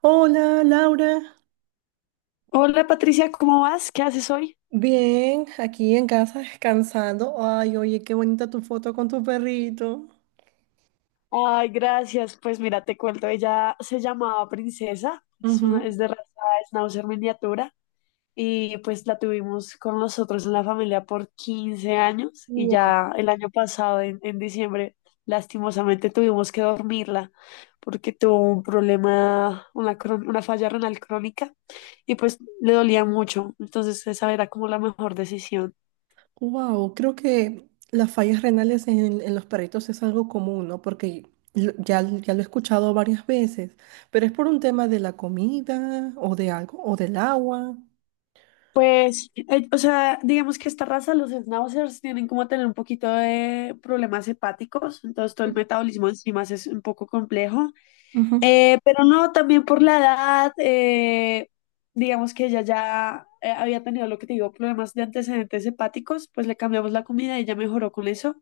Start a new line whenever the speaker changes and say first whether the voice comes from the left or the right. right: Hola, Laura.
left: Hola Patricia, ¿cómo vas? ¿Qué haces hoy?
right: Bien, aquí en casa descansando. Ay, oye, qué bonita tu foto con tu perrito.
left: Ay, gracias. Pues mira, te cuento, ella se llamaba Princesa, es,
right: Ujú.
left: es de raza Schnauzer miniatura y pues la tuvimos con nosotros en la familia por 15 años y
right: Wow,
left: ya el año pasado, en diciembre, lastimosamente tuvimos que dormirla porque tuvo un problema, una falla renal crónica y pues le dolía mucho. Entonces esa era como la mejor decisión.
right: wow. Creo que las fallas renales en los perritos es algo común, ¿no? Porque ya, ya lo he escuchado varias veces, pero es por un tema de la comida o de algo, o del agua.
left: Pues, o sea, digamos que esta raza, los schnauzers, tienen como tener un poquito de problemas hepáticos, entonces todo el metabolismo de enzimas es un poco complejo.
right: Ujú.
left: Pero no, también por la edad, digamos que ella ya había tenido lo que te digo, problemas de antecedentes hepáticos, pues le cambiamos la comida y ella mejoró con eso.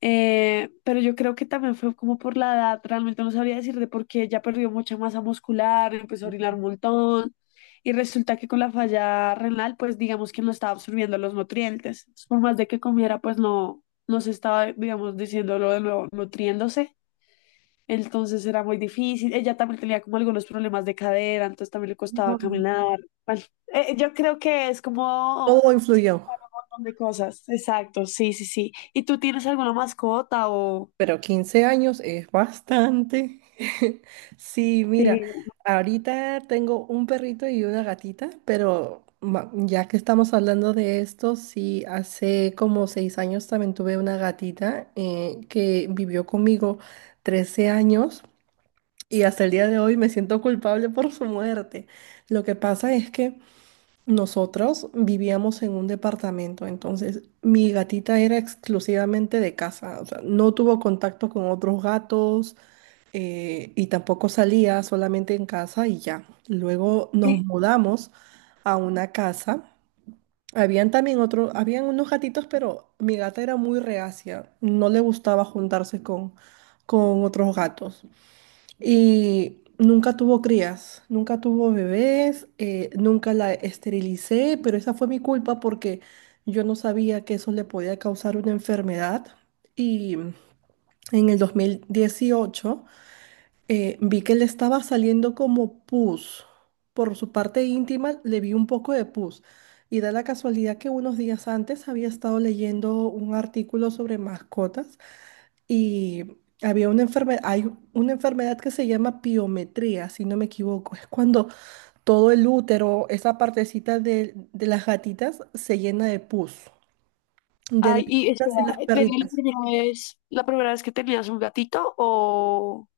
left: Pero yo creo que también fue como por la edad, realmente no sabría decir de por qué ya perdió mucha masa muscular, empezó a orinar un montón y resulta que con la falla renal, pues digamos que no estaba absorbiendo los nutrientes. Entonces, por más de que comiera, pues no, no se estaba, digamos, diciéndolo de nuevo, nutriéndose. Entonces era muy difícil. Ella también tenía como algunos problemas de cadera, entonces también le costaba
right: Wow.
left: caminar. Bueno, yo creo que es como
right: Todo
left: se
right: influyó.
left: juntaron un montón de cosas. Exacto, sí, sí, sí. ¿Y tú tienes alguna mascota o...?
right: Pero 15 años es bastante. Sí, mira,
left: Sí.
right: ahorita tengo un perrito y una gatita, pero ya que estamos hablando de esto, sí, hace como 6 años también tuve una gatita que vivió conmigo 13 años y hasta el día de hoy me siento culpable por su muerte. Lo que pasa es que... Nosotros vivíamos en un departamento, entonces mi gatita era exclusivamente de casa, o sea, no tuvo contacto con otros gatos y tampoco salía solamente en casa y ya. Luego nos
left: Y-
right: mudamos a una casa. Habían también otros, habían unos gatitos, pero mi gata era muy reacia, no le gustaba juntarse con otros gatos. Y nunca tuvo crías, nunca tuvo bebés, nunca la esterilicé, pero esa fue mi culpa porque yo no sabía que eso le podía causar una enfermedad. Y en el 2018 vi que le estaba saliendo como pus. Por su parte íntima le vi un poco de pus. Y da la casualidad que unos días antes había estado leyendo un artículo sobre mascotas y había una enfermedad, hay una enfermedad que se llama piometría, si no me equivoco. Es cuando todo el útero, esa partecita de las gatitas, se llena de pus. De las
left: Ay, y espera,
right: gatitas y las
left: ¿era
right: perritas.
left: la primera vez que tenías un gatito o...?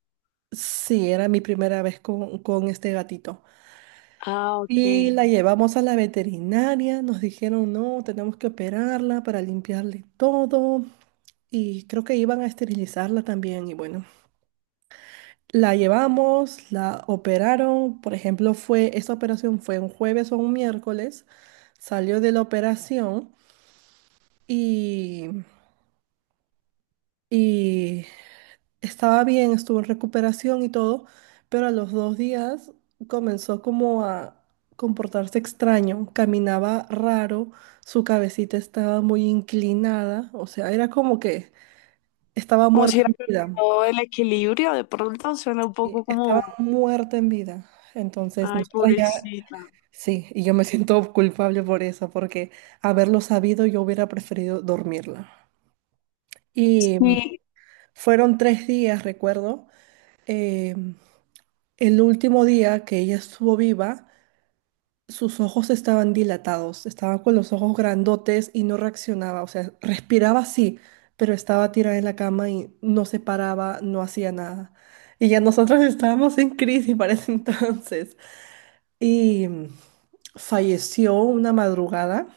right: Sí, era mi primera vez con este gatito.
left: Ah,
right: Y
left: ok.
right: la llevamos a la veterinaria, nos dijeron, no, tenemos que operarla para limpiarle todo. Y creo que iban a esterilizarla también. Y bueno, la llevamos, la operaron, por ejemplo, esa operación fue un jueves o un miércoles, salió de la operación y, y estaba bien, estuvo en recuperación y todo, pero a los 2 días comenzó como a comportarse extraño, caminaba raro, su cabecita estaba muy inclinada, o sea, era como que estaba
left: Como
right: muerta
left: si
right: en
left: hubiera
right: vida,
left: perdido el equilibrio, de pronto suena un
right: y
left: poco
right: estaba
left: como...
right: muerta en vida. Entonces,
left: Ay,
right: nosotros ya.
left: pobrecita.
right: Sí, y yo me siento culpable por eso, porque haberlo sabido yo hubiera preferido dormirla. Y
left: Sí.
right: fueron 3 días, recuerdo. eh, el último día que ella estuvo viva, sus ojos estaban dilatados, estaba con los ojos grandotes y no reaccionaba, o sea, respiraba sí, pero estaba tirada en la cama y no se paraba, no hacía nada. Y ya nosotros estábamos en crisis para ese entonces. Y falleció una madrugada.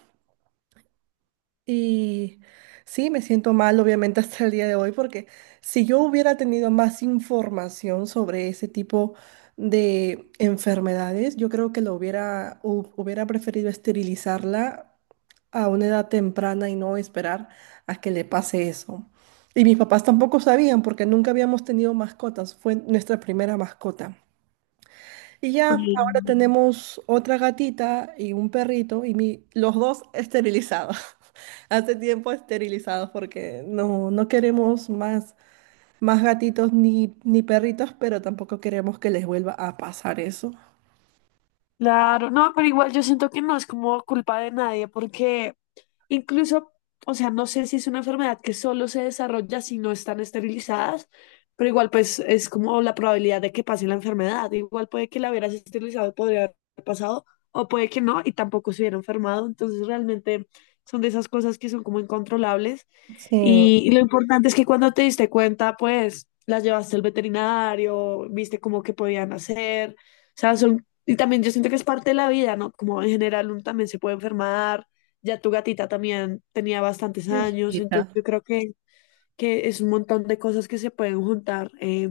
right: Y sí, me siento mal, obviamente, hasta el día de hoy, porque si yo hubiera tenido más información sobre ese tipo de enfermedades, yo creo que hubiera preferido esterilizarla a una edad temprana y no esperar a que le pase eso. Y mis papás tampoco sabían porque nunca habíamos tenido mascotas, fue nuestra primera mascota. Y ya, ahora
left: Mm.
right: tenemos otra gatita y un perrito y los dos esterilizados. Hace tiempo esterilizados porque no, no queremos más, más gatitos ni perritos, pero tampoco queremos que les vuelva a pasar eso.
left: Claro, no, pero igual yo siento que no es como culpa de nadie, porque incluso, o sea, no sé si es una enfermedad que solo se desarrolla si no están esterilizadas, pero igual pues es como la probabilidad de que pase la enfermedad. Igual puede que la hubieras esterilizado y podría haber pasado, o puede que no y tampoco se hubiera enfermado. Entonces realmente son de esas cosas que son como incontrolables.
right: Sí,
left: Y lo importante es que cuando te diste cuenta, pues las llevaste al veterinario, viste cómo que podían hacer. O sea, son, y también yo siento que es parte de la vida, ¿no? Como en general uno también se puede enfermar. Ya tu gatita también tenía bastantes años, entonces
right: hijita.
left: yo creo que es un montón de cosas que se pueden juntar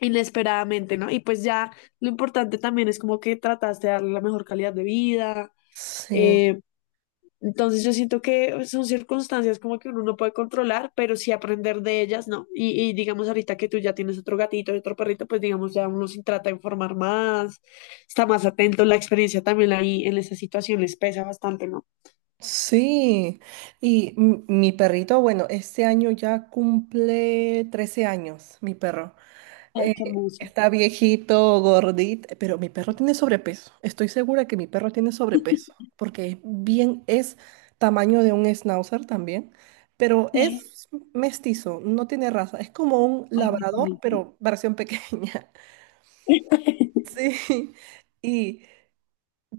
left: inesperadamente, ¿no? Y pues ya lo importante también es como que trataste de darle la mejor calidad de vida.
right: Sí,
left: Eh, entonces yo siento que son circunstancias como que uno no puede controlar, pero sí aprender de ellas, ¿no? Y digamos ahorita que tú ya tienes otro gatito y otro perrito, pues digamos ya uno se trata de informar más, está más atento, la experiencia también ahí en esas situaciones pesa bastante, ¿no?
right: sí. Y mi perrito, bueno, este año ya cumple 13 años, mi perro.
left: Ay,
right: Eh,
left: qué hermoso.
right: Está viejito, gordito, pero mi perro tiene sobrepeso. Estoy segura que mi perro tiene sobrepeso, porque bien es tamaño de un schnauzer también, pero
left: Sí,
right: es mestizo, no tiene raza. Es como un
left: ay,
right: labrador,
left: ay, ay.
right: pero versión pequeña. Sí, y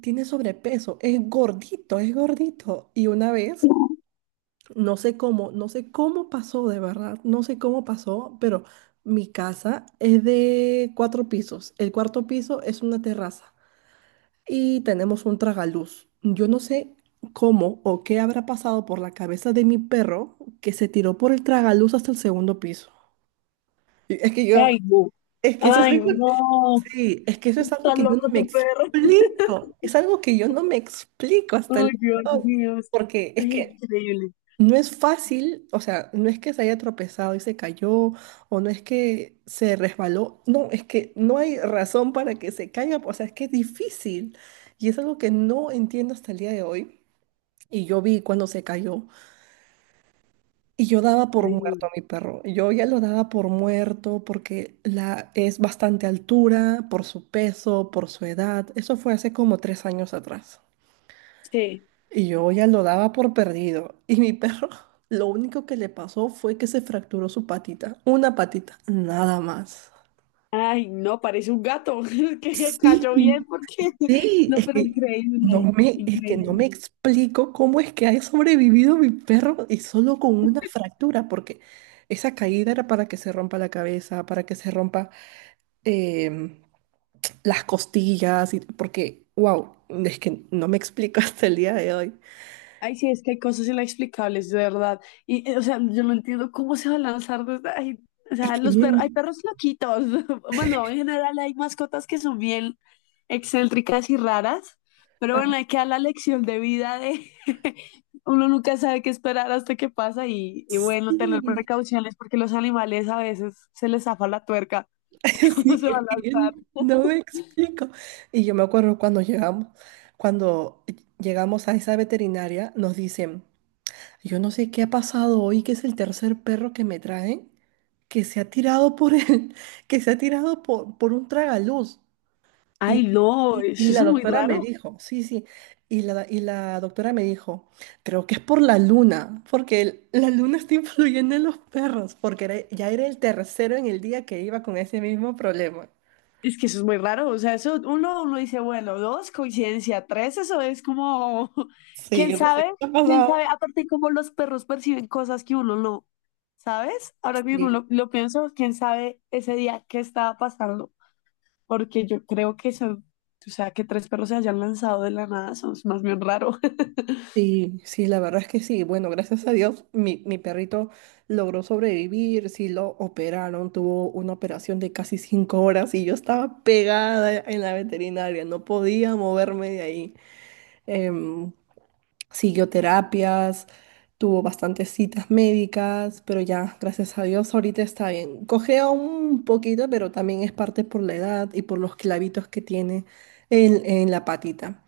right: tiene sobrepeso, es gordito, es gordito. Y una vez no sé cómo, no sé cómo pasó, de verdad, no sé cómo pasó, pero mi casa es de 4 pisos. El cuarto piso es una terraza y tenemos un tragaluz. Yo no sé cómo o qué habrá pasado por la cabeza de mi perro que se tiró por el tragaluz hasta el segundo piso. Y es que yo,
left: Ay, no.
right: es que eso es
left: Ay,
right: algo,
left: no.
right: sí, es que eso es algo
left: Está
right: que yo no
left: loco
right: me
left: tu perro.
right: explico. Es algo que yo no me explico hasta el
left: Ay,
right: día
left: Dios
right: de hoy,
left: mío.
right: porque es
left: Ay,
right: que
left: increíble.
right: no es fácil, o sea, no es que se haya tropezado y se cayó, o no es que se resbaló, no, es que no hay razón para que se caiga, o sea, es que es difícil. Y es algo que no entiendo hasta el día de hoy. Y yo vi cuando se cayó, y yo daba por
left: Ay,
right: muerto a
left: no.
right: mi perro. Yo ya lo daba por muerto porque la, es bastante altura, por su peso, por su edad. Eso fue hace como 3 años atrás.
left: Sí.
right: Y yo ya lo daba por perdido. Y mi perro, lo único que le pasó fue que se fracturó su patita. Una patita, nada más.
left: Ay, no, parece un gato. Es que cayó bien
right: Sí,
left: porque,
right: sí,
left: no,
right: es
left: pero
right: que no
left: increíble,
right: me, es que no me
left: increíble.
right: explico cómo es que ha sobrevivido mi perro y solo con una fractura, porque esa caída era para que se rompa la cabeza, para que se rompa em, las costillas, y, porque, wow, es que no me explico hasta el día de hoy.
left: Ay, sí, es que hay cosas inexplicables, de verdad. Y, o sea, yo no entiendo cómo se va a lanzar desde ahí. O
right: Es
left: sea,
right: que
left: los
right: no,
left: perros, hay perros loquitos. Bueno, en general hay mascotas que son bien excéntricas y raras, pero
right: ah,
left: bueno, hay que dar la lección de vida de uno nunca sabe qué esperar hasta que pasa y bueno, tener
right: sí,
left: precauciones porque los animales a veces se les zafa la tuerca.
right: sí,
left: ¿Cómo se va
right: es
left: a
right: que yo
left: lanzar?
right: no me explico. Y yo me acuerdo cuando llegamos, a esa veterinaria, nos dicen, yo no sé qué ha pasado hoy, que es el tercer perro que me traen, que se ha tirado por el, que se ha tirado por un tragaluz. Y,
left: Ay, no,
right: y
left: eso es
right: la
left: muy
right: doctora me
left: raro.
right: dijo, sí, sí, y la doctora me dijo, creo que es por la luna, porque la luna está influyendo en los perros, porque ya era el tercero en el día que iba con ese mismo problema.
left: Es que eso es muy raro. O sea, eso uno, uno dice, bueno, dos, coincidencia, tres, eso es como,
right: Sí,
left: quién
right: yo no sé
left: sabe,
right: qué te ha
left: quién
right: pasado.
left: sabe, aparte cómo los perros perciben cosas que uno no, ¿sabes? Ahora mismo
right: Sí,
left: lo pienso, quién sabe ese día qué estaba pasando, porque yo creo que son, o sea, que tres perros se hayan lanzado de la nada, son es más bien raro.
right: sí, sí, la verdad es que sí. Bueno, gracias a Dios, mi perrito logró sobrevivir, sí lo operaron, tuvo una operación de casi 5 horas y yo estaba pegada en la veterinaria, no podía moverme de ahí. Em, Siguió terapias, tuvo bastantes citas médicas, pero ya, gracias a Dios, ahorita está bien. Cojea un poquito, pero también es parte por la edad y por los clavitos que tiene en la patita.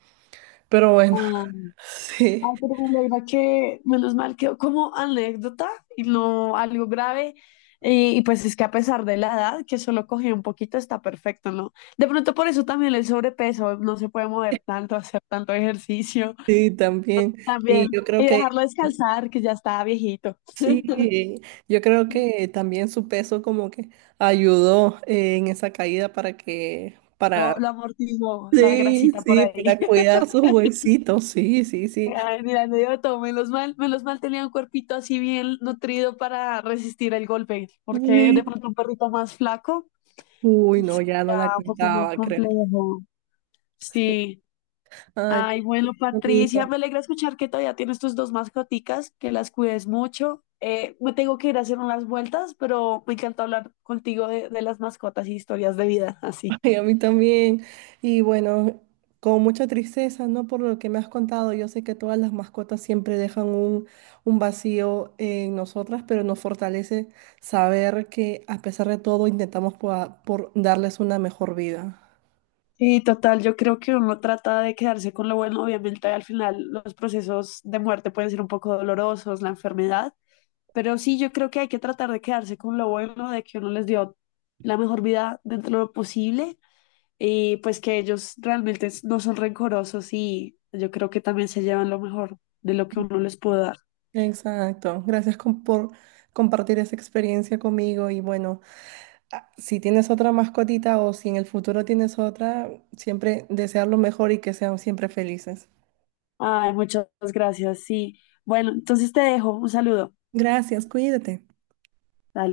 right: Pero bueno, sí,
left: Ay, pero me alegra que menos mal quedó como anécdota y no algo grave. Y pues es que a pesar de la edad, que solo cogió un poquito, está perfecto, ¿no? De pronto por eso también el sobrepeso, no se puede mover tanto, hacer tanto ejercicio
right: sí, también.
left: también.
right: Y yo creo
left: Y
right: que
left: dejarlo descansar, que ya está viejito.
right: sí, yo creo que también su peso como que ayudó en esa caída para que,
left: Lo,
right: para,
left: lo amortiguó la
right: sí,
left: grasita por
right: sí,
left: ahí.
right: para cuidar sus huesitos, sí, sí, sí.
left: Ay, mira, me dio todo. Menos mal tenía un cuerpito así bien nutrido para resistir el golpe, porque de
right: Sí.
left: pronto un perrito más flaco.
right: Uy,
left: Ya,
right: no, ya no la
left: un poco más
right: cuidaba, creo.
left: complejo. Sí.
right: Ay,
left: Ay, bueno,
right: pues, mi
left: Patricia,
right: hijo.
left: me alegra escuchar que todavía tienes tus dos mascoticas, que las cuides mucho. Me tengo que ir a hacer unas vueltas, pero me encanta hablar contigo de las mascotas y historias de vida, así.
right: Y a mí también. Y bueno, con mucha tristeza, ¿no? Por lo que me has contado, yo sé que todas las mascotas siempre dejan un vacío en nosotras, pero nos fortalece saber que a pesar de todo intentamos por darles una mejor vida.
left: Sí, total, yo creo que uno trata de quedarse con lo bueno, obviamente al final los procesos de muerte pueden ser un poco dolorosos, la enfermedad, pero sí, yo creo que hay que tratar de quedarse con lo bueno, de que uno les dio la mejor vida dentro de lo posible. Y pues que ellos realmente no son rencorosos y yo creo que también se llevan lo mejor de lo que uno les puede dar.
right: Exacto. Gracias por compartir esa experiencia conmigo. Y bueno, ah, si tienes otra mascotita o si en el futuro tienes otra, siempre desear lo mejor y que sean siempre felices.
left: Ay, muchas gracias. Sí. Bueno, entonces te dejo. Un saludo.
right: Gracias, cuídate.
left: Dale.